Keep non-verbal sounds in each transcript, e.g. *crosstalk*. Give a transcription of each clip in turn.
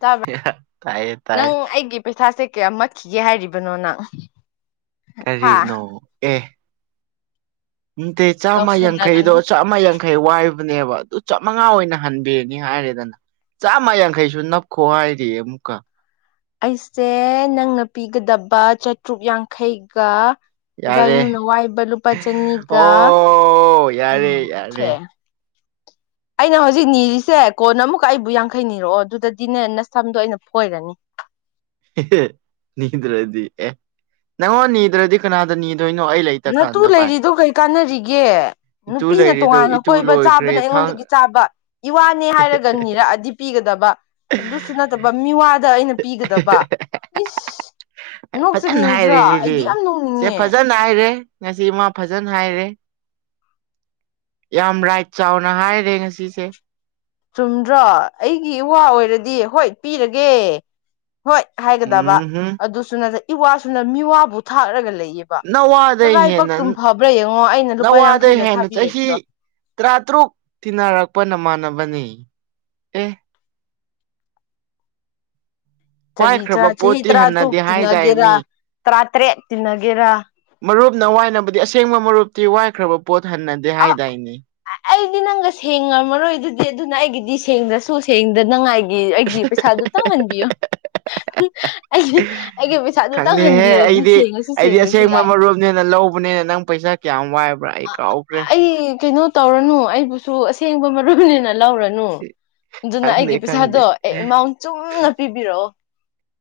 ꯇꯥꯕ꯭ꯔꯥ? ꯇꯥꯏꯌꯦ ꯅꯪ ꯇꯥꯏꯌꯦ ꯑꯩꯒꯤ ꯄꯩꯁꯥꯁꯦ ꯀꯌꯥꯝ ꯃꯠꯈꯤꯒꯦ ꯍꯥꯏꯔꯤꯕꯅꯣ ꯅꯪ꯫ ꯍꯥ ꯀꯔꯤꯅꯣ ꯑꯦ꯫ ꯅꯠꯇꯦ ꯆꯥꯝꯃ ꯇꯧꯁꯟꯅꯒꯅꯨ ꯌꯥꯡꯈꯩꯗꯣꯃ ꯑꯃ ꯌꯥꯡꯈꯩ ꯋꯥꯏꯕꯅꯦꯕ ꯑꯗꯨ ꯆꯃꯉꯥ ꯑꯣꯏꯅ ꯍꯟꯕꯤꯔꯅꯤ ꯍꯥꯏꯔꯦꯗꯅ꯫ ꯆꯥꯝꯃ ꯌꯥꯡꯈꯩꯁꯨ ꯅꯞꯈꯣ ꯍꯥꯏꯔꯤ ꯑꯃꯨꯛꯀ꯫ ꯑꯩꯁꯦ ꯅꯪꯅ ꯄꯤꯒꯗꯕ ꯆꯥꯇ꯭ꯔꯨꯛ ꯌꯥꯡꯈꯩꯒ, ꯌꯥꯔꯦ ꯑꯗꯥꯏꯅꯨꯅꯥ ꯋꯥꯏꯕ ꯂꯨꯄꯥ ꯆꯅꯤꯒ ꯑꯣ ꯌꯥꯔꯦ ꯎꯝ, ꯌꯥꯔꯦ ꯑꯩꯅ ꯍꯧꯖꯤꯛ ꯅꯤꯔꯤꯁꯦ ꯀꯣꯟꯅ ꯑꯃꯨꯛꯀ ꯑꯩꯕꯨ ꯌꯥꯡꯈꯩ ꯅꯤꯔꯛꯑꯣ ꯑꯗꯨꯗꯗꯤꯅꯦ ꯁꯝꯗꯣ ꯑꯩꯅ ꯐꯣꯏꯔꯅꯤ꯫ ꯑꯦ ꯅꯤꯗ꯭ꯔꯗꯤ ꯑꯦ ꯅꯪꯉꯣꯟ ꯅꯤꯗ꯭ꯔꯗꯤ ꯀꯅꯥꯗ ꯅꯤꯗꯣꯏꯅꯣ ꯑꯩ ꯂꯩ ꯅꯠꯇꯨ ꯂꯩꯔꯤꯗꯣ ꯀꯩ ꯀꯥꯟꯅꯔꯤꯒꯦ ꯏꯇꯨ ꯅꯨꯄꯤꯅ ꯂꯩꯔꯤꯗꯣ ꯇꯣꯉꯥꯟꯅ ꯏꯇꯨ ꯀꯣꯏꯕ ꯆꯥꯕꯅ ꯂꯣꯏꯈ꯭ꯔꯦ ꯊꯥꯡ ꯑꯩꯉꯣꯟꯗꯒꯤ ꯆꯥꯕ꯫ ꯏꯋꯥꯅꯦ ꯍꯥꯏꯔꯒ ꯅꯤꯔꯛꯑꯗꯤ ꯄꯤꯒꯗꯕ ꯑꯗꯨꯁꯨ ꯅꯠ ꯇꯕ ꯃꯤꯋꯥꯗ ꯑꯩꯅ ꯄꯤꯒꯗꯕ ꯏꯁ꯫ ꯅꯣꯛꯆꯅꯤꯡꯗ꯭ꯔꯥ ꯑꯩꯗꯤ ꯌꯥꯝ ꯅꯣꯛꯅꯤꯡꯉꯦ꯫ ꯅꯥꯏꯔꯦ ꯉꯁꯤ ꯃꯥ ꯐꯖꯅ ꯍꯥꯏꯔꯦ꯫ ꯌꯥꯝ ꯔꯥꯏꯠ ꯆꯥꯎꯅ ꯍꯥꯏꯔꯦ ꯉꯁꯤꯁꯦ꯫ ꯆꯨꯝꯗ꯭ꯔꯣ ꯑꯩꯒꯤ ꯏꯋꯥ ꯑꯣꯏꯔꯗꯤ ꯍꯣꯏ ꯄꯤꯔꯒꯦ꯫ ꯍꯣꯏ ꯍꯥꯏꯒꯗꯕ ꯎꯝꯍꯨꯝ ꯑꯗꯨꯁꯨ ꯅꯠꯇꯦ ꯏꯋꯥꯁꯨꯅ ꯃꯤꯋꯥꯕꯨ ꯊꯥꯛꯔꯒ ꯂꯩꯌꯦꯕ ꯕꯥ ꯅꯋꯥꯗꯩ ꯅꯔꯥꯏꯄꯛꯛꯇꯨꯝ ꯍꯦꯟꯅ ꯐꯕ꯭ꯔꯥ ꯌꯦꯡꯉꯣ ꯑꯩꯅ ꯂꯨꯄꯥ ꯌꯥꯡꯈꯩꯒ ꯊꯥꯕꯤꯔꯛꯏꯗꯣ ꯇꯔꯥ ꯇꯔꯨꯛ ꯊꯤꯟꯅꯔꯛꯄ ꯅꯃꯥꯟꯅꯕꯅꯦ ꯑꯦ ꯆꯔꯤ ꯆ ꯋꯥꯏꯈ꯭ꯔꯕ ꯆꯍꯤ ꯄꯣꯠꯇꯤ ꯇꯔꯥ ꯇꯨꯛ ꯍꯟꯅꯗꯦ ꯍꯥꯏꯗꯥꯏ ꯇꯤꯟꯅꯒꯦꯔꯥ ꯃꯤ ꯇꯔꯥ ꯇꯔꯦꯠ ꯇꯤꯟꯅꯒꯦꯔꯥ ꯃꯔꯨꯞꯅ ꯋꯥꯏꯅꯕꯗꯤ ꯑꯁꯦꯡꯕ ꯃꯔꯨꯞꯇꯤ ꯋꯥꯏꯈ꯭ꯔꯕ ꯄꯣꯠ ꯍꯟꯅꯗꯦ ꯍꯥꯏꯗꯥꯏꯅꯦ ꯑ ꯑꯩꯗꯤ ꯅꯪꯒ ꯁꯦꯡꯉꯝꯃꯔꯣꯏ ꯑꯗꯨꯗꯤ ꯑꯗꯨꯅ ꯑꯩꯒꯤꯗꯤ ꯁꯦꯡꯗꯔꯁꯨ ꯁꯦꯡꯗꯅꯉꯥꯏ ꯑꯦ ꯑꯩꯒꯤ ꯄꯩꯁꯥꯗꯨ ꯇꯪ ꯍꯟꯕꯤꯌꯣ ꯑꯩꯁ ꯑꯩꯒꯤ ꯄꯩꯁꯥꯗꯨꯇꯪ ꯈꯪꯗꯦꯍꯦ ꯍꯟꯕꯤꯔꯗꯤ ꯁꯦꯡꯉꯁꯨ ꯁꯦꯡꯗꯔꯁꯨ ꯌꯥꯏ ꯅꯦꯅ ꯂꯧꯕꯅꯦꯅ ꯅꯪ ꯄꯩꯁꯥ ꯀꯌꯥꯝ ꯋꯥꯏ ꯑ ꯑ ꯑꯩ ꯀꯩꯅꯣ ꯇꯧꯔꯅꯨ ꯑꯩꯕꯨꯁꯨ ꯑꯁꯦꯡꯕ ꯃꯔꯨꯅꯤꯅ ꯂꯧꯔꯅꯨ ꯅꯨ ꯑꯗꯨꯅ ꯈꯪꯗꯦ ꯑꯩꯒꯤ ꯈꯪꯗꯦ ꯄꯩꯁꯥꯗꯣ ꯑꯦ ꯑꯦꯃꯥꯎꯟ ꯆꯨꯝꯅ ꯄꯤꯕꯤꯔꯛꯑꯣ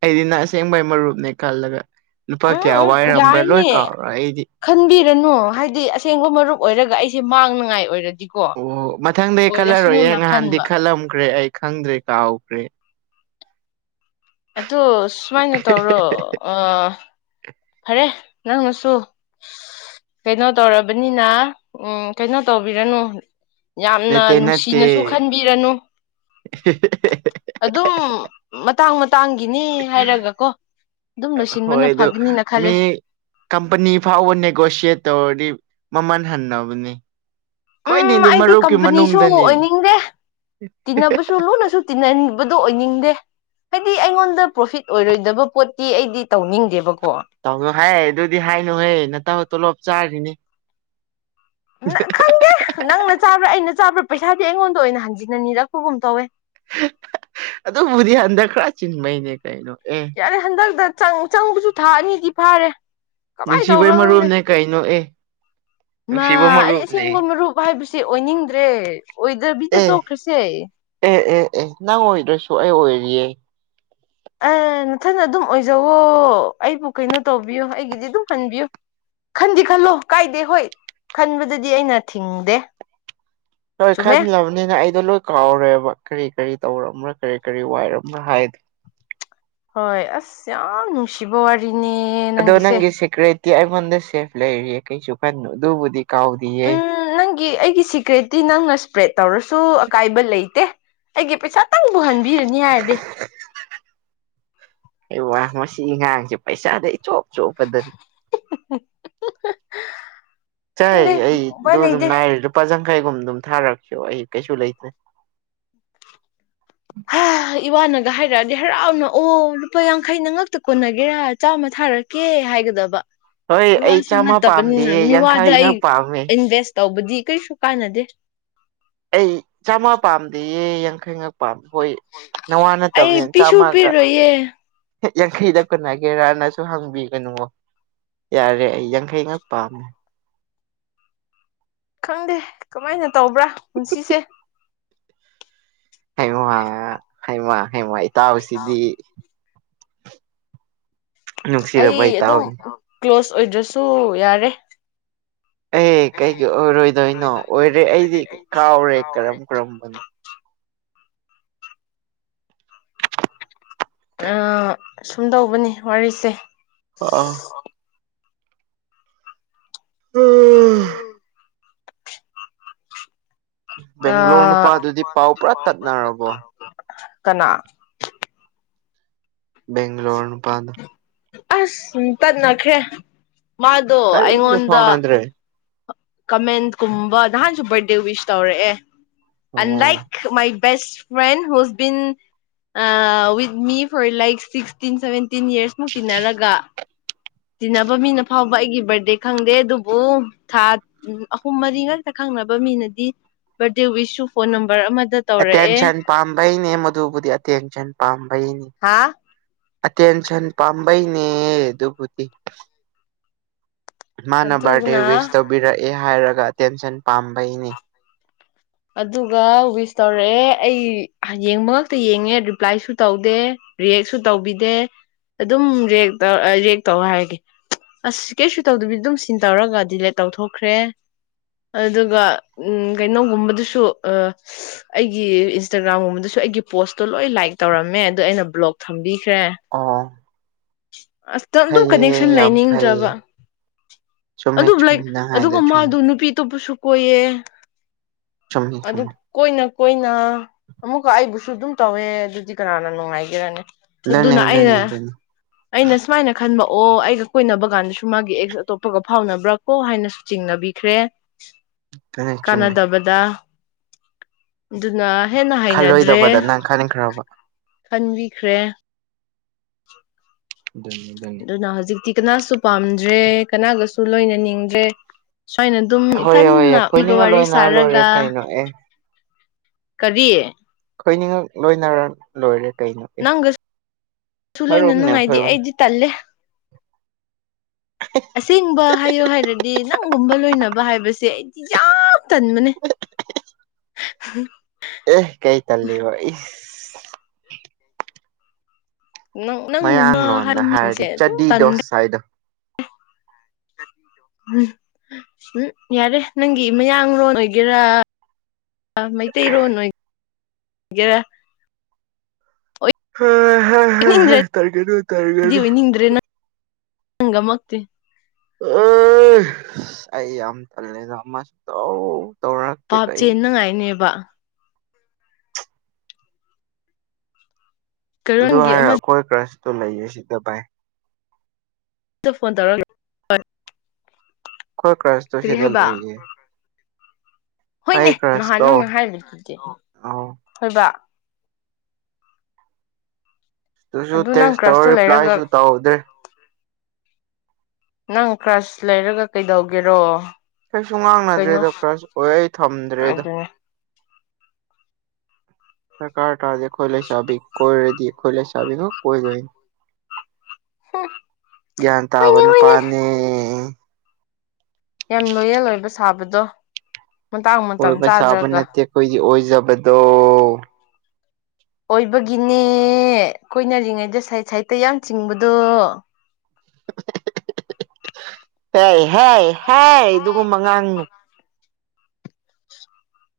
ꯑꯩꯗꯤ ꯅ ꯑꯁꯦꯡꯕꯩ ꯃꯔꯨꯞꯅꯦ ꯈꯜꯂꯒ ꯂꯨꯄꯥ ꯀꯌꯥ ꯎꯝ ꯎꯝ ꯋꯥꯏꯔꯝꯕ꯭ꯔꯥ ꯂꯣꯏ ꯌꯥꯔꯅꯤ ꯀꯥꯎꯔ ꯑꯩꯗꯤ ꯈꯟꯕꯤꯔꯅꯨ ꯍꯥꯏꯗꯤ ꯑꯁꯦꯡꯕ ꯃꯔꯨꯞ ꯑꯣꯏꯔꯒ ꯑꯩꯁꯦ ꯃꯥꯡꯅꯉꯥꯏ ꯑꯣꯏꯔꯗꯤ ꯑꯣ ꯃꯊꯪꯗ ꯈꯜꯂꯔꯣꯏꯍ ꯉꯍꯥꯟꯗꯤ ꯈꯟꯕ ꯈꯜꯂꯝꯈ꯭ꯔꯦ ꯑꯩ ꯈꯪꯗ꯭ꯔꯦ ꯀꯥꯎꯈ꯭ꯔꯦ ꯑꯗꯨ ꯁꯨꯃꯥꯏꯅ ꯇꯧꯔꯣ ꯑꯥ ꯐꯔꯦ ꯅꯪꯅꯁꯨ ꯀꯩꯅꯣ ꯇꯧꯔꯕꯅꯤꯅ ꯎꯝ ꯀꯩꯅꯣ ꯇꯧꯕꯤꯔꯅꯨ ꯌꯥꯝꯅ ꯅꯠꯇꯦ ꯅꯠꯇꯦ ꯅꯨꯡꯁꯤꯅꯁꯨ ꯈꯟꯕꯤꯔꯅꯨ ꯑꯗꯨꯝ ꯃꯇꯥꯡ ꯃꯇꯥꯡꯒꯤꯅꯤ ꯍꯥꯏꯔꯒꯀꯣ ꯑꯗꯨꯝ ꯂꯣꯏꯁꯤꯟꯕꯅ ꯍꯣꯏ ꯑꯗꯨ ꯐꯒꯅꯤꯅ ꯃꯤ ꯈꯜꯂꯦ ꯀꯝꯄꯅꯤ ꯐꯥꯎꯕ ꯅꯦꯒꯣꯁꯤꯌꯦꯠ ꯇꯧꯔꯗꯤ ꯃꯃꯜ ꯍꯟꯅꯕꯅꯤ ꯎꯝ ꯈꯣꯏꯅꯤꯗꯤ ꯑꯩꯗꯤ ꯃꯔꯨꯞꯀꯤ ꯀꯝꯄꯅꯤꯁꯨ ꯃꯅꯨꯡꯗꯅꯤ ꯑꯣꯏꯅꯤꯡꯗꯦ ꯇꯤꯟꯅꯕꯁꯨ ꯂꯨꯅꯁꯨ ꯇꯤꯟꯅꯅꯤꯟꯕꯗꯣ ꯑꯣꯏꯅꯤꯡꯗꯦ ꯍꯥꯏꯗꯤ ꯑꯩꯉꯣꯟꯗ ꯄ꯭ꯔꯣꯐꯤꯠ ꯑꯣꯏꯔꯣꯏꯗꯕ ꯄꯣꯠꯇꯤ ꯑꯩꯗꯤ ꯇꯧꯅꯤꯡꯗꯦꯕꯀꯣ ꯇꯧꯅ‌ꯣ ꯍꯥꯏ ꯑꯗꯨꯗꯤ ꯍꯥꯏꯅꯨꯍꯣꯏ ꯃꯇꯥꯎ ꯇꯣꯂꯣꯞ ꯆꯥꯔꯤꯅꯤ ꯅ ꯈꯪꯗꯦ ꯅꯪꯅ ꯆꯥꯕ꯭ꯔꯥ ꯑꯩꯅ ꯆꯥꯕ꯭ꯔꯥ ꯄꯩꯁꯥꯗꯤ ꯑꯩꯉꯣꯟꯗ ꯑꯣꯏꯅ ꯍꯟꯖꯤꯟꯅ ꯅꯤꯔꯛꯄꯒꯨꯝ ꯇꯧꯋꯦ ꯑꯗꯨꯕꯨꯗꯤ ꯍꯟꯗꯛ ꯈꯔ ꯆꯤꯟꯕꯩꯅꯦ ꯀꯩꯅꯣ ꯑꯦ ꯌꯥꯔꯦ ꯍꯟꯗꯛꯇ ꯆꯪ ꯆꯪꯕꯁꯨ ꯊꯥ ꯑꯅꯤꯗꯤ ꯐꯥꯔꯦ ꯀꯃꯥꯏꯅ ꯅꯤꯡꯁꯤꯕꯩ ꯇꯧꯕ꯭ꯔꯥ ꯈꯪꯗꯦ ꯃꯔꯨꯞꯅꯦ ꯀꯩꯅꯣ ꯑꯦ ꯃꯥ ꯅꯨꯡꯁꯤꯕ ꯑꯩ ꯃꯔꯨꯞꯅꯦ ꯑꯁꯦꯡꯕ ꯃꯔꯨꯞ ꯍꯥꯏꯕꯁꯦ ꯑꯣꯏꯅꯤꯡꯗ꯭ꯔꯦ ꯑꯣꯏꯗꯕꯤꯗ ꯑꯦ ꯇꯣꯛꯈ꯭ꯔꯁꯦ ꯑꯦ ꯑꯦ ꯑꯦ ꯅꯪ ꯑꯣꯏꯗ꯭ꯔꯁꯨ ꯑꯩ ꯑꯣꯏꯔꯤꯌꯦ ꯎꯝ ꯃꯊꯟꯗ ꯑꯗꯨꯝ ꯑꯣꯏꯖꯧꯋꯣ ꯑꯩꯕꯨ ꯀꯩꯅꯣ ꯇꯧꯕꯤꯌꯨ ꯑꯩꯒꯤꯗꯤ ꯑꯗꯨꯝ ꯍꯟꯕꯤꯌꯨ ꯈꯟꯗꯤ ꯈꯜꯂꯣ ꯀꯥꯏꯗꯦ ꯍꯣꯏ ꯈꯟꯕꯗꯗꯤ ꯑꯩꯅ ꯊꯤꯡꯗꯦ ꯍꯣꯏ ꯆꯨꯝꯃꯦ ꯈꯜꯂꯕꯅꯤꯅ ꯑꯩꯗꯣ ꯂꯣꯏ ꯀꯥꯎꯔꯦꯕ ꯀꯔꯤ ꯀꯔꯤ ꯇꯧꯔꯕ꯭ꯔꯥ ꯀꯔꯤ ꯀꯔꯤ ꯋꯥꯏꯔꯕ꯭ꯔꯥ ꯍꯥꯏꯗꯣ ꯍꯣꯏ ꯑꯁ ꯌꯥꯝ ꯅꯨꯡꯁꯤꯕ ꯋꯥꯔꯤꯅꯦ ꯑꯗꯣ ꯅꯪꯒꯤꯁꯦ ꯅꯪꯒꯤ ꯁꯦꯀ꯭ꯌꯨꯔꯤꯇꯤ ꯑꯩꯉꯣꯟꯗ ꯁꯦꯐ ꯂꯩꯔꯤꯌꯦ ꯀꯩꯁꯨ ꯀꯟꯅꯨ ꯑꯗꯨꯕꯨꯗꯤ ꯀꯥꯎꯗꯤꯌꯦ ꯒꯤ ꯑꯩꯒꯤ ꯁꯤꯀ꯭ꯔꯦꯠꯇꯤ ꯅꯪꯅ ꯏꯁꯄ꯭ꯔꯦꯗ ꯇꯧꯔꯁꯨ ꯑꯀꯥꯏꯕ ꯂꯩꯇꯦ ꯑꯩꯒꯤ ꯄꯩꯁꯥꯇꯪꯕꯨ ꯍꯟꯕꯤꯔꯅꯤ ꯍꯥꯏꯔꯗꯤ ꯑꯩ ꯋꯥ ꯃꯁꯤ ꯉꯥꯡꯁ ꯄꯩꯁꯥꯗ ꯏꯆꯣꯞ ꯆꯣꯄꯗ *unintelligible* ꯆꯥꯏ ꯈꯪꯗꯦ ꯑꯩ ꯎꯄꯥꯏ ꯗꯨꯗꯨꯝ ꯂꯩꯇꯦ ꯅꯥꯏꯔꯦ ꯂꯨꯄꯥ ꯆꯥꯡꯈꯩꯒꯨꯝ ꯗꯨꯝ ꯊꯥꯔꯛꯁꯣ ꯑꯩ ꯀꯩꯁꯨ ꯂꯩꯇꯦ ꯍꯥ *unintelligible* ꯏꯋꯥꯅꯒ ꯍꯥꯏꯔꯛꯑꯗꯤ ꯍꯔꯥꯎꯅ ꯑꯣ ꯂꯨꯄꯥ ꯌꯥꯡꯈꯩ ꯅꯪ ꯉꯛꯇ ꯀꯣꯟꯅꯒꯦꯔꯥ ꯆꯥꯝꯃ ꯊꯥꯔꯛ ꯀꯦ ꯍꯥꯏꯒꯗꯕ ꯍꯣꯏ ꯑꯩ ꯏꯋꯥꯁꯨ ꯆꯥꯝꯃ ꯅꯠꯇꯕꯅꯤꯅ ꯄꯥꯝꯗꯦꯌꯦ ꯃꯤꯋꯥꯗ ꯌꯥꯡꯈꯩ ꯑꯩ ꯉꯛ ꯄꯥꯝꯃꯦ ꯏꯟꯚꯦꯁ ꯇꯧꯕꯗꯤ ꯀꯩꯁꯨ ꯀꯥꯟꯅꯗꯦ ꯑꯩ ꯆꯥꯝꯃꯥ ꯄꯥꯝꯗꯦꯌꯦ ꯌꯥꯡꯈꯩ ꯉꯛ ꯄꯥꯝꯃꯤ ꯍꯣꯏ ꯅꯋꯥ ꯑꯩ ꯅꯠꯇꯕꯅꯦ ꯄꯤꯁꯨ ꯆꯥꯝꯃꯒ ꯄꯤꯔꯣꯏꯌꯦ ꯌꯥꯡꯈꯩꯗ ꯀꯣꯅꯒꯦꯔꯥꯅꯁꯨ ꯍꯪꯕꯤꯒꯅꯨꯉꯣ ꯌꯥꯔꯦ ꯑꯩ ꯌꯥꯡꯈꯩ ꯉꯥꯛ ꯄꯥꯝꯃꯦ ꯈꯪꯗꯦ ꯀꯃꯥꯏꯅ ꯇꯧꯕ꯭ꯔꯥ ꯄꯨꯟꯁꯤꯁꯦ꯫ ꯍꯩꯃ ꯍꯩꯃ ꯍꯩꯃ ꯏꯇꯥꯎꯁꯤꯗꯤ ꯅꯨꯡꯁꯤꯔꯕ ꯑꯩ ꯑꯗꯨꯝ ꯏꯇꯥꯎꯅꯤ ꯀ꯭ꯂꯣꯁ ꯑꯣꯏꯗ꯭ꯔꯁꯨ ꯌꯥꯔꯦ꯫ ꯑꯦ ꯀꯩꯒꯤ ꯑꯣꯏꯔꯣꯏꯗꯣꯏꯅꯣ ꯑꯣꯏꯔꯦ ꯑꯩꯗꯤ ꯀꯥꯎꯔꯦ ꯀꯔꯝ ꯀꯔꯝꯕꯅꯣ꯫ ꯑ ꯁꯨꯝ ꯗꯧꯕꯅꯤ ꯋꯥꯔꯤꯁꯦ *unintelligible* *unintelligible* ꯕꯦꯡꯒ꯭ꯂꯣꯔ ꯅꯨꯄꯥꯗꯨꯗꯤ ꯄꯥꯎ ꯄꯨꯔꯥ ꯇꯠꯅꯔꯕꯣ ꯀꯅꯥ ꯕꯦꯡꯒ꯭ꯂꯣꯔ ꯅꯨꯄꯥꯥꯗꯣ ꯑꯁ ꯌꯨꯡꯇꯠꯅꯈ꯭ꯔꯦ ꯃꯥꯗꯣ ꯀꯔꯤꯁꯨ ꯑꯩꯉꯣꯟꯗ ꯐꯥꯎꯅꯗ꯭ꯔꯦ ꯀꯃꯦꯟ ꯀꯨꯝꯕ ꯅꯍꯥꯟꯁꯨ ꯕꯥꯔꯠꯗꯦ ꯋꯤꯁ ꯇꯧꯔꯛꯑꯦ ꯑꯟ ꯑꯣ like my best friend ꯍꯨꯁ been uh with me for like sixteen seventeen ꯌꯔꯁꯃꯨꯛ ꯇꯤꯟꯅꯔꯒ ꯇꯤꯟꯅꯕ ꯃꯤꯅ ꯐꯥꯎꯕ ꯑꯩꯒꯤ ꯕꯥꯔꯗꯦ ꯈꯪꯗꯦ ꯑꯗꯨꯕꯨ ꯊꯥ ꯎꯝ ꯑꯍꯨꯝ ꯃꯔꯤ ꯉꯥꯛꯇ ꯈꯪꯅꯕ ꯃꯤꯅꯗꯤ ꯕꯥꯔꯗꯦ ꯋꯤꯁꯁꯨ ꯐꯣꯟ ꯅꯝꯕꯔ ꯑꯃꯗ ꯇꯧꯔꯛꯑꯦ ꯑꯦꯇꯦꯟꯁꯟ ꯄꯥꯝꯕꯩꯅꯦ ꯃꯗꯨꯕꯨꯗꯤ ꯑꯇꯦꯟꯁꯟ ꯄꯥꯝꯕꯩꯅꯤ꯫ ꯍꯥꯥ ꯑꯇꯦꯟꯁꯟ ꯄꯥꯝꯕꯩꯅꯦ ꯑꯗꯨꯕꯨꯗꯤ꯫ ꯃꯥꯅ ꯕꯥꯔꯗꯦ ꯑꯗꯨꯅ ꯋꯤꯁ ꯇꯧꯕꯤꯔꯛꯑꯦ ꯍꯥꯏꯔꯒ ꯑꯇꯦꯟꯁꯟ ꯄꯥꯝꯕꯩꯅꯤ꯫ ꯑꯗꯨꯒ ꯋꯤꯁ ꯇꯧꯔꯑꯦ ꯑꯩ ꯌꯦꯡꯕ ꯉꯛꯇ ꯌꯦꯡꯉꯦ ꯔꯤꯄ꯭ꯂꯥꯏꯁꯨ ꯇꯧꯗꯦ꯫ ꯔꯤꯌꯦꯛꯁꯨ ꯇꯧꯕꯤꯗꯦ ꯑꯗꯨꯝ ꯔꯤꯌꯦꯛ ꯇꯧ ꯔꯤꯌꯦꯛ ꯇꯧ ꯍꯥꯏꯒꯦ ꯑꯁ ꯀꯩꯁꯨ ꯇꯧꯗꯕꯤ ꯑꯗꯨꯝ ꯁꯤꯟ ꯇꯧꯔꯒ ꯗꯤꯂꯦꯠ ꯇꯧꯊꯣꯛꯈ꯭ꯔꯦ ꯑꯗꯨꯒ ꯎꯝ ꯀꯩꯅꯣꯒꯨꯝꯕꯗꯨꯁꯨ ꯑ ꯑꯩꯒꯤ ꯏꯟꯁꯇꯥꯒ꯭ꯔꯥꯝꯒꯨꯝꯕꯗꯁꯨ ꯑꯩꯒꯤ ꯄꯣꯁꯇꯣ ꯂꯣꯏ ꯂꯥꯏꯛ ꯇꯧꯔꯝꯃꯦ ꯑꯗꯨ ꯑꯩꯅ ꯕ꯭ꯂꯣꯛ ꯊꯝꯕꯤꯈ꯭ꯔꯦ꯫ ꯑꯣ ꯑꯁꯇ ꯗꯨꯝ ꯐꯩꯌꯦ ꯀꯅꯦꯛꯁꯟ ꯌꯥꯝ ꯐꯩꯌꯦ ꯂꯩꯅꯤꯡꯗ꯭ꯔꯕ꯫ ꯆꯨꯝꯃꯦ ꯑꯗꯨ ꯂꯥꯏꯛ ꯆꯨꯝꯃꯦ ꯅꯪ ꯍꯥꯏꯗꯣ ꯑꯗꯨꯒ ꯆꯨꯝꯃꯦ ꯃꯥꯗꯨ ꯅꯨꯄꯤ ꯑꯇꯣꯞꯄꯁꯨ ꯀꯣꯏꯌꯦ꯫ ꯆꯨꯝꯃꯦ ꯑꯗꯨ ꯆꯨꯝꯃꯦ ꯀꯣꯏꯅ ꯀꯣꯏꯅ ꯑꯃꯨꯛꯀ ꯑꯩꯕꯨꯁꯨ ꯑꯗꯨꯝ ꯇꯧꯋꯦ ꯑꯗꯨꯗꯤ ꯀꯅꯥꯅ ꯅꯨꯡꯉꯥꯏꯒꯦꯔꯅꯦ ꯑꯗꯨꯅꯦ ꯑꯗꯨꯅ ꯑꯗꯨꯅꯦ ꯑꯩꯅ ꯑꯗꯨꯅꯦ ꯑꯩꯅ ꯁꯨꯃꯥꯏꯅ ꯈꯟꯕ ꯑꯣ ꯑꯩꯒ ꯀꯣꯏꯅꯕ ꯀꯥꯟꯗꯁꯨ ꯃꯥꯒꯤ ꯑꯦꯛꯁ ꯑꯇꯣꯞꯄꯒ ꯐꯥꯎꯅꯕ꯭ꯔꯥ ꯀꯣ ꯍꯥꯏꯅꯁꯨ ꯆꯤꯡꯅꯕꯤꯈ꯭ꯔꯦ *inaudible* ꯆꯨꯝꯃꯦ ꯀꯥꯟꯅꯗꯕꯗ ꯗꯨꯅ ꯍꯦꯟꯅ ꯍꯩꯅꯗ꯭ꯔꯦ ꯈꯜꯂꯣꯏꯗꯕꯗ ꯅꯪ ꯈꯟꯈ꯭ꯔꯕ ꯈꯟꯕꯤꯈ꯭ꯔꯦ꯫ ꯑꯗꯨꯅꯤ ꯑꯗꯨꯅꯤ ꯑꯗꯨꯅ ꯍꯧꯖꯤꯛꯇꯤ ꯀꯅꯥꯁꯨ ꯄꯥꯝꯗ꯭ꯔꯦ ꯀꯅꯥꯒꯁꯨ ꯂꯣꯏꯅ ꯅꯤꯡꯗ꯭ꯔꯦ꯫ ꯁ꯭ꯋꯥꯏꯅ ꯗꯨꯝ ꯍꯣꯏ ꯍꯣꯏ ꯏꯊꯟꯅ ꯃꯤꯒ ꯑꯩꯈꯣꯏꯅꯤꯒ ꯋꯥꯔꯤ ꯂꯣꯏꯅꯔ ꯂꯣꯏꯔꯦ ꯁꯥꯔꯒ ꯀꯩꯅꯣ ꯑꯦ ꯀꯔꯤ ꯑꯩꯈꯣꯏꯅꯤꯉꯛ ꯂꯣꯏꯅꯔ ꯂꯣꯏꯔꯦ ꯀꯩꯅꯣ ꯑꯦ ꯅꯪꯒꯁꯨ ꯂꯣꯏꯅ ꯃꯔꯨꯞꯅꯦ ꯑꯈꯣꯏ ꯅꯨꯡꯉꯥꯏꯗꯤ ꯑꯍꯨꯝ ꯑꯩꯗꯤ ꯇꯜꯂꯦ ꯑꯁꯦꯡꯕ ꯍꯥꯏꯌꯣ ꯍꯥꯏꯔꯗꯤ ꯅꯪꯒꯨꯝꯕ ꯂꯣꯏꯅꯕ ꯍꯥꯏꯕꯁꯦ ꯑꯩ ꯌꯥꯝ ꯇꯟꯕꯅꯦ ꯑꯦ ꯀꯩ ꯇꯜꯂꯤꯕ ꯏꯁ? ꯅꯪ ꯅꯪꯒꯨꯝꯕ ꯍꯥꯏꯕ ꯃꯌꯥꯡꯂꯣꯟꯗ ꯃꯤꯁꯤꯡꯁꯦ ꯍꯥꯏꯔꯗꯤ ꯑꯗꯨꯝ ꯆꯗꯤ ꯇꯟꯈ꯭ꯔꯦ ꯗꯣꯁ ꯍꯥꯏꯗꯣ꯫ ꯎꯝ ꯎꯝ ꯌꯥꯔꯦ ꯅꯪꯒꯤ ꯃꯌꯥꯡꯔꯣꯟ ꯑꯣꯏꯒꯦꯔꯥ ꯃꯩꯇꯩꯔꯣꯟ ꯑꯣꯏ-ꯒꯦꯔꯥ꯫ ꯍ ꯍꯥ ꯍꯥ ꯑꯣꯏꯅꯤꯡꯗ꯭ꯔꯦꯗꯤ ꯇꯟꯒꯅꯨ-ꯇꯟꯒꯅꯨ꯫ ꯑꯣꯏꯅꯤꯡꯗ꯭ꯔꯦ ꯅꯪꯒꯃꯛꯇꯤ꯫ ꯑꯦꯁ ꯑꯩ ꯌꯥꯝ ꯇꯜꯂꯦꯗ ꯑꯃꯁꯨꯇꯧ ꯄꯥꯞ ꯆꯦꯟꯅꯉꯥꯏꯅꯦꯕ꯫ ꯑꯗꯨ ꯀꯩꯔꯣꯟꯒꯤ ꯍꯥꯏꯔ ꯑꯃꯗ ꯑꯈꯣꯏ ꯀ꯭ꯔꯁꯇꯣ ꯂꯩꯌꯦ ꯁꯤꯗ ꯚꯥꯏ꯫ ꯑꯗꯨ ꯐꯣꯟ ꯇꯧꯔꯛꯂ ꯑꯈꯣꯏ ꯀ꯭ꯔꯥꯁꯇꯣ ꯀꯔꯤ ꯁꯤꯗ ꯍꯥꯏꯕ ꯂꯩꯌꯦ꯫ ꯑꯩ ꯍꯣꯏꯅꯦ ꯅꯍꯥꯟ ꯀ꯭ꯔꯁꯇꯣ ꯅꯪꯅ ꯍꯥꯏꯔꯤꯗꯨꯗꯤ ꯑꯧ ꯍꯣꯏꯕ꯫ ꯑꯗꯨꯨꯁꯨ ꯑꯗꯨ ꯅꯪ ꯇꯦꯛꯁ ꯇꯧꯔ ꯀ꯭ꯔꯁꯇꯣ ꯂꯩꯔꯒ ꯔꯤꯄ꯭ꯂꯥꯏꯁꯨ ꯇꯧꯗꯦ꯫ ꯅꯪ ꯀ꯭ꯔꯁ ꯂꯩꯔꯒ ꯀꯩꯗꯧꯒꯦꯔꯣ꯫ ꯀꯩꯁꯨ ꯀꯩꯅꯣ ꯉꯥꯡꯅꯗ꯭ꯔꯦꯗ ꯀ꯭ꯔꯁ ꯑꯣꯏ ꯑꯩ ꯊꯝꯗ꯭ꯔꯦꯗ꯫ ꯑꯗꯨꯅꯦ ꯗꯔꯀꯥꯔꯇꯥꯗꯦ ꯑꯈꯣꯏ ꯂꯩꯁꯥꯕꯤꯅꯤ ꯀꯣꯏꯔꯗꯤ ꯑꯈꯣꯏ ꯂꯩꯁꯥꯕꯤꯒꯨꯝ ꯀꯣꯏꯗꯣꯏꯅꯤ꯫ ꯒ꯭ꯌꯥꯟ ꯇꯥꯕ ꯍꯣꯏꯅꯦ ꯍꯣꯏꯅꯦ ꯅꯨꯄꯥꯅꯦ꯫ ꯌꯥꯝ ꯂꯣꯌꯦꯜ ꯑꯣꯏꯕ ꯁꯥꯕꯗꯣ ꯃꯇꯥꯡ ꯃꯇꯝ ꯆꯥꯗ꯭ꯔꯒ꯫ ꯈꯣꯏꯗꯤ ꯑꯣꯏꯖꯕꯗꯣ꯫ ꯑꯣꯏꯕꯒꯤꯅꯦ ꯀꯣꯏꯅꯔꯤꯉꯩꯗ ꯁꯥꯏꯠ ꯁꯥꯏꯠꯇ ꯌꯥꯝ ꯆꯤꯡꯕꯗꯣ꯫ ꯍꯦꯏ ꯍꯥꯏ ꯍꯥꯏ ꯑꯗꯨꯒꯨꯝꯕ ꯉꯥꯡꯅꯨ꯫ *inaudible*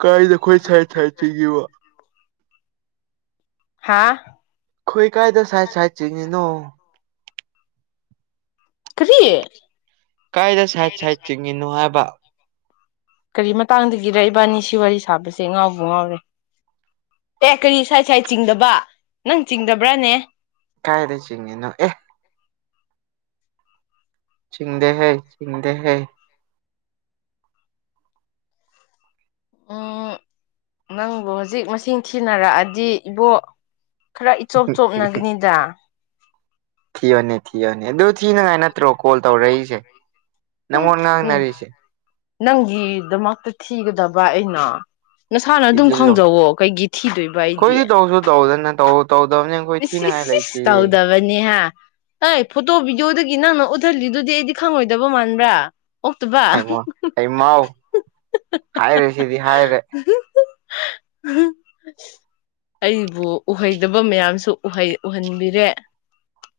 ꯀꯥꯏꯗ ꯈꯣꯏ ꯁꯥꯏꯠ ꯁꯥꯏꯠ ꯆꯤꯉꯤꯕꯣ꯫ ꯍꯥꯥ ꯈꯣꯏ ꯀꯥꯏꯗ ꯁꯥꯏꯠ ꯁꯥꯏꯠ ꯆꯤꯡꯉꯤꯅꯣ꯫ ꯀꯔꯤ ꯀꯥꯏꯗ ꯁꯥꯏꯠ ꯁꯥꯏꯠ ꯆꯤꯡꯉꯤꯅꯣ ꯍꯥꯏꯕ꯫ ꯀꯔꯤ ꯃꯇꯥꯡꯗꯒꯤꯔ ꯏꯕꯥꯅꯤ ꯁꯤ ꯋꯥꯔꯤ ꯁꯥꯕꯁꯦ ꯉꯥꯎꯕꯨ ꯉꯥꯎꯔꯦ꯫ ꯑꯦ ꯀꯔꯤ ꯁꯥꯏꯠ ꯁꯥꯏꯠ ꯆꯤꯡꯗꯕ ꯅꯪ ꯆꯤꯡꯗꯕ꯭ꯔꯥꯅꯦ꯫ ꯀꯥꯏꯗꯩ ꯆꯤꯡꯉꯤꯅꯣ ꯑꯦ꯫ ꯆꯤꯡꯗꯦ ꯍꯦ ꯆꯤꯡꯗꯦ ꯍꯦ꯫ ꯎꯝ ꯅꯪꯕꯨ ꯍꯨꯖꯤꯛ ꯃꯁꯤꯡ ꯊꯤꯅꯔꯛꯑꯗꯤ ꯏꯕꯣ꯫ ꯈꯔ ꯏꯆꯣꯞ ꯆꯣꯞꯅꯒꯅꯤꯗ꯫ ꯊꯤꯌꯣꯅꯦ ꯊꯤꯌꯣꯅꯦ ꯑꯗꯨ ꯊꯤꯅꯉꯥꯏ ꯅꯠꯇ꯭ꯔꯣ ꯀꯣꯜ ꯇꯧꯔꯛꯏꯁꯦ ꯎꯝ ꯅꯉꯣꯟ ꯎꯝ ꯉꯥꯡꯅꯔꯤꯁꯦ꯫ ꯅꯪꯒꯤꯗꯃꯛꯇ ꯊꯤꯒꯗꯕ ꯑꯩꯅ꯫ ꯅꯁꯥꯅ ꯑꯗꯨꯝ ꯊꯤꯖꯤꯜꯂꯣ ꯈꯪꯖꯧꯋꯣ ꯀꯩꯒꯤ ꯊꯤꯗꯣꯏꯕ ꯑꯩꯗꯤ꯫ ꯑꯩꯈꯣꯏꯗꯤ ꯇꯧꯁꯨ ꯇꯧꯗꯅꯦ ꯇꯧ ꯇꯧꯗꯧꯅꯤ꯫ ꯏꯁ -ꯏꯁ-ꯏꯁ ꯇꯥꯎꯗꯕ ꯕꯅꯤꯍꯥ ꯍꯏ ꯐꯣꯇꯣ ꯚꯤꯗꯤꯑꯣꯗꯒꯤ ꯅꯪꯅ ꯎꯠꯊꯍꯂꯤꯗꯨꯗꯤ ꯑꯩꯗꯤ ꯈꯪꯉꯣꯏꯗꯕ ꯃꯥꯟꯕ꯭ꯔꯥ꯫ ꯑꯣꯛꯇꯕꯥ꯫ ꯍꯩꯃꯥꯥ ꯍꯩꯃꯥꯎ ꯍꯥꯏꯔꯦ ꯁꯤꯗꯤ ꯍꯥꯏꯔꯦ꯫ ꯎꯍꯨ ꯑꯩꯕꯨ ꯎꯍꯩꯗꯕ ꯃꯌꯥꯝꯁꯨ ꯎꯍꯩ ꯎꯍꯟꯕꯤꯔꯦ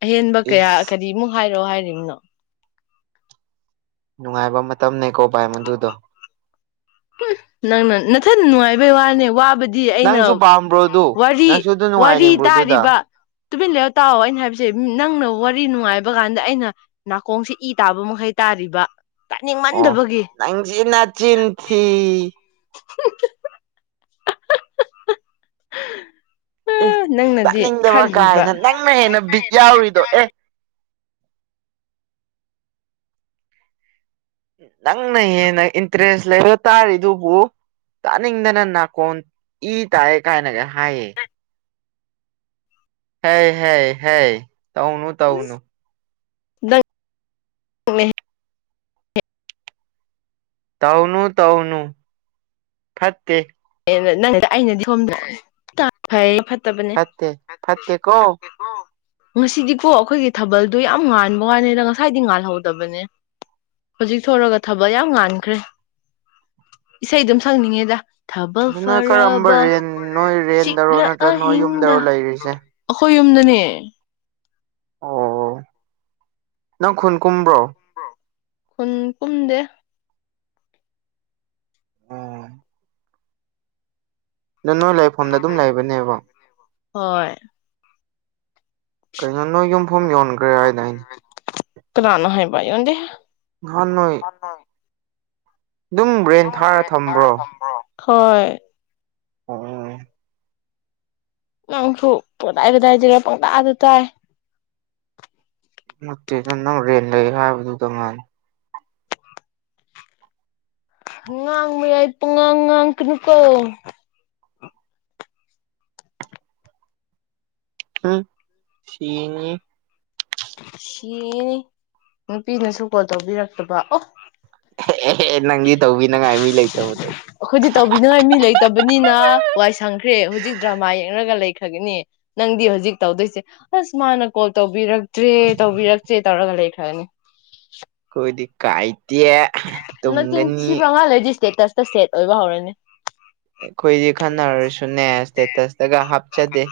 ꯑꯍꯦꯟꯕ ꯀꯌꯥ ꯏꯁ ꯀꯔꯤꯃꯨꯛ ꯍꯥꯏꯔꯛꯑꯣ ꯍꯥꯏꯔꯤꯕꯅꯣ꯫ ꯅꯨꯡꯉꯥꯏꯕ ꯃꯇꯝꯅꯦꯀꯣ ꯚꯥꯏ ꯃꯗꯨꯗꯣ꯫ ꯎꯝ ꯅꯪꯅ ꯅꯊꯟ ꯅꯨꯡꯉꯥꯏꯕꯩ ꯋꯥꯅꯦ ꯋꯥꯕꯗꯤ ꯗꯤ ꯑꯩꯅ ꯅꯪꯁꯨ ꯄꯥꯝꯕ꯭ꯔꯣ ꯑꯗꯨ ꯋꯥꯔꯤ ꯅꯪꯁꯨ ꯑꯗꯨ ꯋꯥꯔꯤ ꯅꯨꯡꯉꯥꯏꯅꯤꯡꯕ꯭ꯔꯣ ꯑꯗꯨꯗ ꯇꯥꯔꯤꯕ ꯇꯨꯃꯤꯟ ꯂꯩꯌꯣ ꯇꯥꯎ ꯑꯩꯅ ꯍꯥꯏꯕꯁꯦ ꯅꯪꯅ ꯋꯥꯔꯤ ꯅꯨꯡꯉꯥꯏꯕꯀꯥꯟꯗ ꯑꯩꯅ ꯅꯥꯀꯣꯡꯁꯤ ꯏ ꯇꯥꯕ ꯃꯈꯩ ꯇꯥꯔꯤꯕ ꯇꯥꯅꯤꯡꯃꯟꯗꯕꯒꯤ ꯅꯪꯖꯤ ꯅꯆꯤꯟ ꯊꯤ *unintelligible* ꯏꯁ ꯑꯥ ꯅꯪꯅꯗꯤ ꯇꯥꯅꯤꯡꯗꯕ ꯈꯜꯂꯤꯕ ꯀꯥꯏꯅ ꯅꯪꯅ ꯍꯦꯟꯅ ꯕꯤꯠ ꯌꯥꯎꯔꯤꯗꯣ ꯑꯦ ꯅꯪꯅ ꯍꯦꯟꯅ ꯏꯟꯇ꯭ꯔꯦꯁ ꯂꯩꯔꯒ ꯇꯥꯔꯤꯗꯨꯕꯨ ꯇꯥꯅꯤꯡꯗꯅ ꯅꯥꯀꯣꯟ ꯏ ꯇꯥꯏ ꯀꯥꯏꯅꯒ ꯍꯥꯏꯌꯦ ꯍꯦ ꯍꯦ ꯍꯦ ꯇꯧꯅꯨ ꯇꯧꯅꯨ ꯅꯪ ꯇꯧꯅꯨ ꯇꯧꯅꯨ ꯐꯠꯇꯦ *unintelligible* ꯅꯪ ꯑꯩꯅꯗꯤ ꯁꯣꯝꯗ ꯐꯩ ꯐꯠꯇꯕꯅꯦ ꯐꯠꯇꯦ ꯐꯠꯇꯦ ꯐꯠꯇꯦꯀꯣ ꯐꯠꯇꯦ ꯑꯣ ꯉꯁꯤꯗꯤꯀꯣ ꯑꯩꯈꯣꯏꯒꯤ ꯊꯥꯕꯜꯗꯣ ꯌꯥꯝ ꯉꯥꯟꯕ ꯋꯥꯅꯤꯗ ꯉꯁꯥꯏꯗꯤ ꯉꯥꯜꯍꯧꯗꯕꯅꯦ ꯍꯧꯖꯤꯛ ꯊꯣꯔꯒ ꯊꯕꯛ ꯌꯥꯝ ꯉꯥꯟꯈ꯭ꯔꯦ ꯏꯁꯩ ꯗꯨꯝ ꯁꯛꯅꯤꯡꯉꯤꯗ ꯊꯕꯜ ꯅꯣꯏ ꯀꯔꯝꯕ ꯐꯔꯕ ꯔꯦꯟ ꯅꯣꯏ ꯔꯦꯟꯗꯔꯣ ꯆꯤꯛꯂꯥ ꯅꯠꯇ꯭ꯔ ꯅꯣꯏ ꯑꯍꯤꯡꯗ ꯌꯨꯝꯗꯔꯣ ꯂꯩꯔꯤꯁꯦ ꯑꯈꯣꯏ ꯌꯨꯝꯗꯅꯦ ꯑꯣ ꯅꯪ ꯈꯨꯟ ꯀꯨꯝꯕ꯭ꯔꯣ ꯈꯨꯟ ꯀꯨꯝꯗꯦ ꯑꯗꯣ ꯅꯥ ꯅꯣꯏ ꯂꯩꯐꯝꯗ ꯑꯗꯨꯝ ꯂꯩꯕꯅꯦꯕ ꯍꯣꯏ ꯀꯩꯅꯣ ꯅꯣ ꯌꯨꯝꯐꯝ ꯌꯣꯟꯒ꯭ꯔꯦ ꯍꯥꯏꯗꯥꯏꯅꯦ ꯀꯅꯥꯅ ꯍꯥꯏꯕ ꯌꯣꯟꯗꯦꯍꯦ ꯉꯍꯥꯟ ꯅꯣꯏ ꯑꯗꯨꯝ ꯕ꯭ꯔꯦꯟ ꯊꯥꯔ ꯊꯝꯕ꯭ꯔꯣ ꯍꯣꯏ ꯑꯣ ꯅꯪꯁꯨ ꯄꯣꯗꯥꯏ ꯀꯗꯥꯥꯏꯗꯩꯔ ꯄꯪꯇꯥꯗ ꯇꯥꯏ ꯅꯠꯇꯦꯗ ꯅꯪ ꯔꯦꯟ ꯂꯩ ꯍꯥꯏꯕꯗꯨꯗ ꯉꯥꯟ ꯉꯥꯡ ꯌꯥꯏ ꯄꯨꯡꯉꯥꯡ ꯉꯥꯡ ꯀꯥꯅꯨꯀꯣ ꯎꯝ ꯁꯤꯅꯤ ꯁꯤꯅꯤ ꯅꯨꯄꯤꯅꯁꯨ ꯀꯣꯜ ꯇꯧꯕꯤꯔꯛꯇꯕ ꯑꯣ ꯑꯦ ꯅꯪꯗꯤ ꯇꯧꯕꯤꯅꯉꯥꯏ ꯃꯤ ꯂꯩꯇꯕꯗꯣ ꯑꯈꯣꯏꯗꯤ ꯇꯧꯕꯤꯅꯤꯉꯥꯏ ꯃꯤ ꯂꯩꯇꯥꯕꯅꯤꯅ ꯋꯥꯏ ꯁꯪꯈ꯭ꯔꯦ ꯍꯨꯖꯤꯛ ꯗ꯭ꯔꯃꯥ ꯌꯦꯡꯔꯒ ꯂꯩꯈ꯭ꯔꯥꯒꯅꯤ ꯅꯪꯗꯤ ꯍꯨꯖꯤꯛ ꯇꯧꯗꯣꯏꯁꯦ ꯑꯁ ꯃꯥꯅ ꯀꯣꯜ ꯇꯧꯕꯤꯔꯛꯇ꯭ꯔꯦ ꯇꯧꯕꯤꯔꯛꯇ꯭ꯔꯦ ꯇꯧꯔꯒ ꯂꯩꯈ꯭ꯔꯥꯅꯤ ꯀꯣꯏꯗꯤ ꯀꯥꯏꯇꯦ ꯅꯆꯤꯟ ꯊꯤꯕ ꯉꯥꯍ ꯂꯩꯗꯤ ꯁ꯭ꯇꯦꯇꯁꯇꯥ ꯁꯦꯠ ꯑꯣꯏꯕ ꯍꯧꯔꯅꯤ ꯑꯩꯈꯣꯏꯗꯤ ꯈꯟꯅꯔꯁꯨꯅꯦ ꯁ꯭ꯇꯦꯇꯁꯇꯥꯒ ꯍꯥꯞꯆꯗꯦ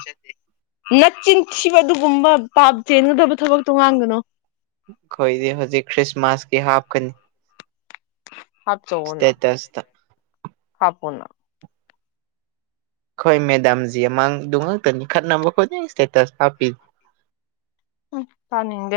ꯅꯆꯤꯟ ꯊꯤꯕ ꯑꯗꯨꯒꯨꯝꯕ ꯄꯥꯞ ꯆꯦꯟꯒꯗꯕ ꯊꯕꯛꯇꯣ ꯉꯥꯡꯒꯅꯣ ꯈꯣꯏꯗꯤ ꯍꯨꯖꯤꯛ ꯈ꯭ꯔꯤꯁꯃꯥꯁꯀꯤ ꯍꯥꯞꯀꯥꯅꯤ ꯁ꯭ꯇꯦꯇꯁꯇꯥ ꯍꯥꯞꯄꯨꯅ ꯈꯣꯏ ꯃꯦꯗꯥꯝꯖꯤ ꯑꯃꯥꯡꯗꯨ ꯉꯛꯇꯥꯅꯤ ꯈꯠꯅꯕ ꯈꯨꯗꯤꯡ ꯁ꯭ꯇꯦꯇꯁ ꯍꯥꯞꯄꯤ ꯎꯝ ꯇꯥꯅꯤꯡꯗꯦ